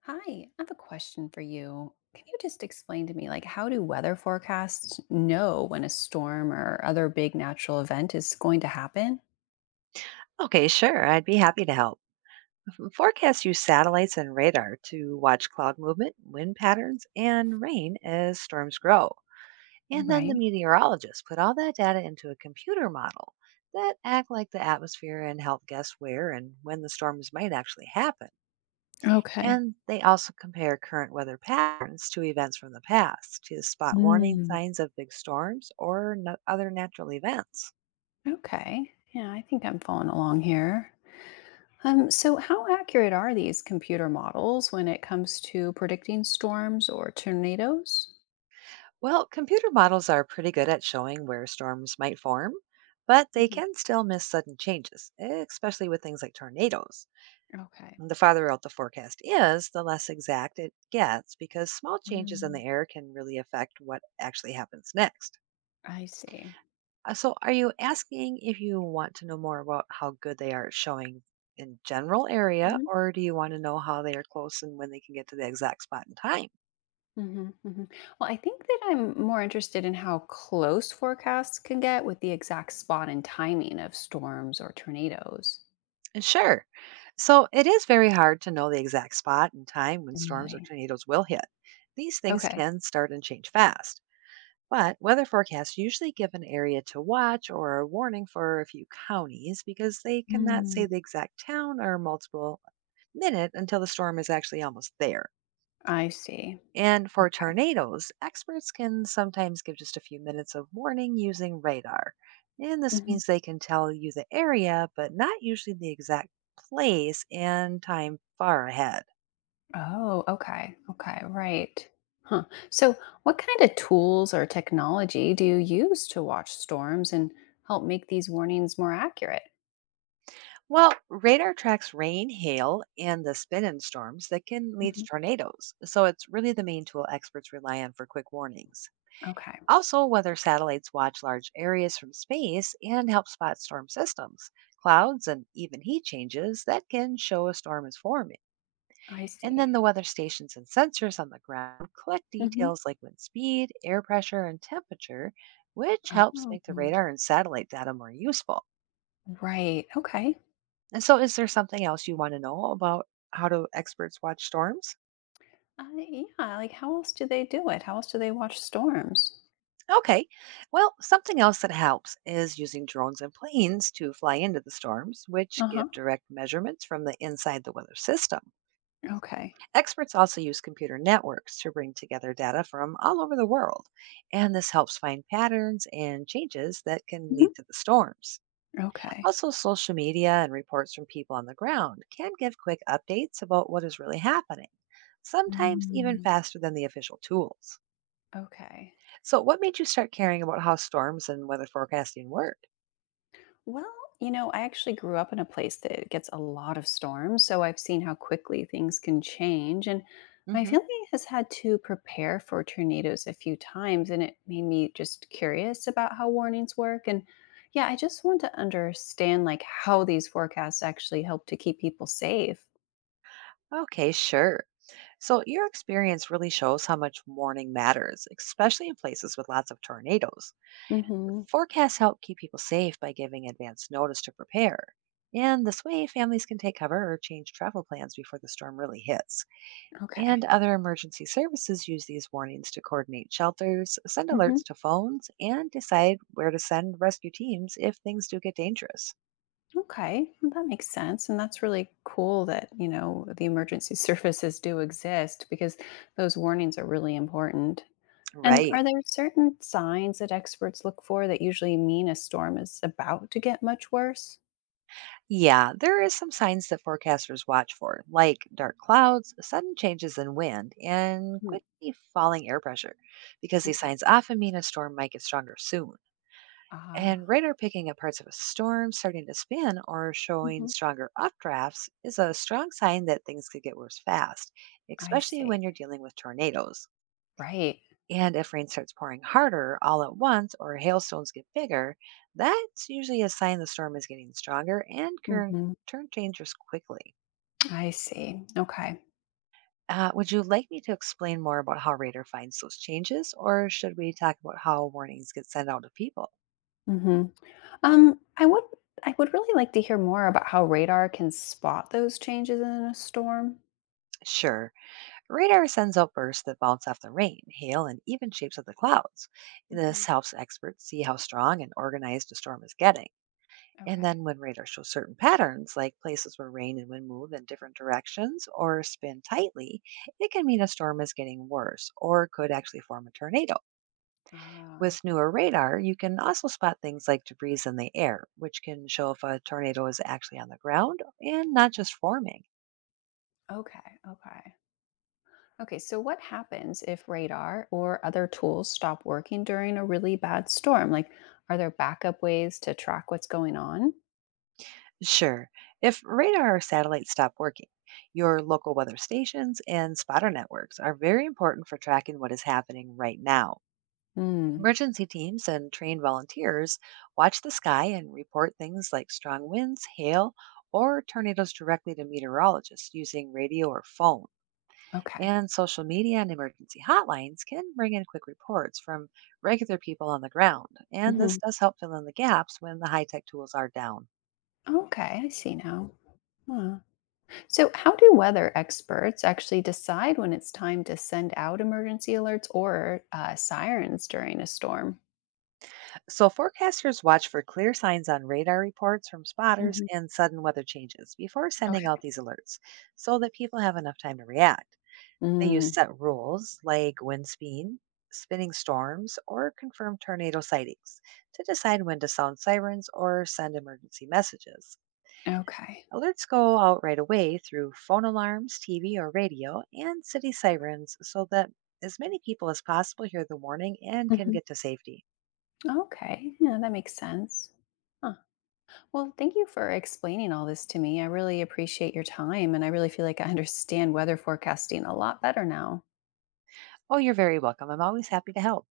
Hi, I have a question for you. Can you just explain to me, like, how do weather forecasts know when a storm or other big natural event is going to happen? Okay, sure. I'd be happy to help. Forecasts use satellites and radar to watch cloud movement, wind patterns, and rain as storms grow. And then the Right. meteorologists put all that data into a computer model that act like the atmosphere and help guess where and when the storms might actually happen. Okay. And they also compare current weather patterns to events from the past to spot warning Mm. signs of big storms or other natural events. Okay. Yeah, I think I'm following along here. So how accurate are these computer models when it comes to predicting storms or tornadoes? Well, computer models are pretty good at showing where storms might form, but they Mhm. can still miss sudden changes, especially with things like tornadoes. Okay. The farther out the forecast is, the less exact it gets because small changes in Mm. the air can really affect what actually happens next. I see. So, are you asking if you want to know more about how good they are at showing in general area, or do you want to know how they are close and when they can get to the exact spot in time? Hmm, hmm. Well, I think that I'm more interested in how close forecasts can get with the exact spot and timing of storms or tornadoes. And sure. So it is very hard to know the exact spot and time when storms or Really? tornadoes will hit. These things Okay. can start and change fast, but weather forecasts usually give an area to watch or a warning for a few counties because they cannot say Mm, the exact town or multiple minute until the storm is actually almost there. I see. And for tornadoes, experts can sometimes give just a few minutes of warning using radar. And this Mhm. means they can tell you the area, but not usually the exact place and time far ahead. Oh, okay. Okay, right. Huh. So, what kind of tools or technology do you use to watch storms and help make these warnings more accurate? Well, radar tracks rain, hail, and the spin in storms that can lead to Mhm. tornadoes. So it's really the main tool experts rely on for quick warnings. Okay, Also, weather satellites watch large areas from space and help spot storm systems, clouds, and even heat changes that can show a storm is forming. I And then see. the weather stations and sensors on the ground collect Hmm. details like wind speed, air pressure, and temperature, which helps make the Oh, radar and satellite data more useful. right. Okay. And so, is there something else you want to know about how do experts watch storms? Yeah, like, how else do they do it? How else do they watch storms? Okay, well, something else that helps is using drones and planes to fly into the storms, which give Uh-huh. direct measurements from the inside the weather system. Okay. Experts also use computer networks to bring together data from all over the world, and this helps find patterns and changes that can Mhm. lead to the storms. Okay. Also, social media and reports from people on the ground can give quick updates about what is really happening, sometimes even Mm, faster than the official tools. okay. So, what made you start caring about how storms and weather forecasting work? Well, I actually grew up in a place that gets a lot of storms, so I've seen how quickly things can change. And my Hmm. family has had to prepare for tornadoes a few times, and it made me just curious about how warnings work. And yeah, I just want to understand like how these forecasts actually help to keep people safe. Okay, sure. So, your experience really shows how much warning matters, especially in places with lots of tornadoes. Mm-hmm. Forecasts help keep people safe by giving advance notice to prepare. And this way, families can take cover or change travel plans before the storm really hits. Okay. And other emergency services use these warnings to coordinate shelters, send Mm-hmm. alerts to phones, and decide where to send rescue teams if things do get dangerous. Okay, well, that makes sense. And that's really cool that, the emergency services do exist because those warnings are really important. And Right. are there certain signs that experts look for that usually mean a storm is about to get much worse? Yeah, there is some signs that forecasters watch for, like dark clouds, sudden changes in wind, and Hmm. quickly falling air pressure, because these Okay. signs often mean a storm might get stronger soon. Ah. And radar picking up parts of a storm starting to spin or showing Mhm. stronger updrafts is a strong sign that things could get worse fast, I especially when see. you're dealing with tornadoes. Right. And if rain starts pouring harder all at once or hailstones get bigger, that's usually a sign the storm is getting stronger and can Hmm. turn dangerous quickly. I see. Okay. Would you like me to explain more about how radar finds those changes, or should we talk about how warnings get sent out to people? Hmm. Um, I would I would really like to hear more about how radar can spot those changes in a storm. Sure. Radar sends out bursts that bounce off the rain, hail, and even shapes of the clouds. Hmm. This helps experts see how strong and organized a storm is getting. And Okay. then when radar shows certain patterns, like places where rain and wind move in different directions or spin tightly, it can mean a storm is getting worse or could actually form a tornado. Ah. With newer radar, you can also spot things like debris in the air, which can show if a tornado is actually on the ground and not just forming. Okay, okay. Okay, so what happens if radar or other tools stop working during a really bad storm? Like, are there backup ways to track what's going on? Sure. If radar or satellites stop working, your local weather stations and spotter networks are very important for tracking what is happening right now. Hmm, Emergency teams and trained volunteers watch the sky and report things like strong winds, hail, or tornadoes directly to meteorologists using radio or phone. okay. And social media and emergency hotlines can bring in quick reports from regular people on the ground. And this Hmm. does help fill in the gaps when the high tech tools are down. Okay, I see now. Huh. So, how do weather experts actually decide when it's time to send out emergency alerts or sirens during a storm? So, forecasters watch for clear signs on radar reports from spotters Hmm. and sudden weather changes before sending out Okay. these alerts so that people have enough time to react. They use Mm, set rules like wind speed, spinning storms, or confirmed tornado sightings to decide when to sound sirens or send emergency messages. okay. Alerts go out right away through phone alarms, TV or radio, and city sirens so that as many people as possible hear the warning and can Hmm. get to safety. Okay. Yeah, that makes sense. Huh. Well, thank you for explaining all this to me. I really appreciate your time, and I really feel like I understand weather forecasting a lot better now. Oh, you're very welcome. I'm always happy to help.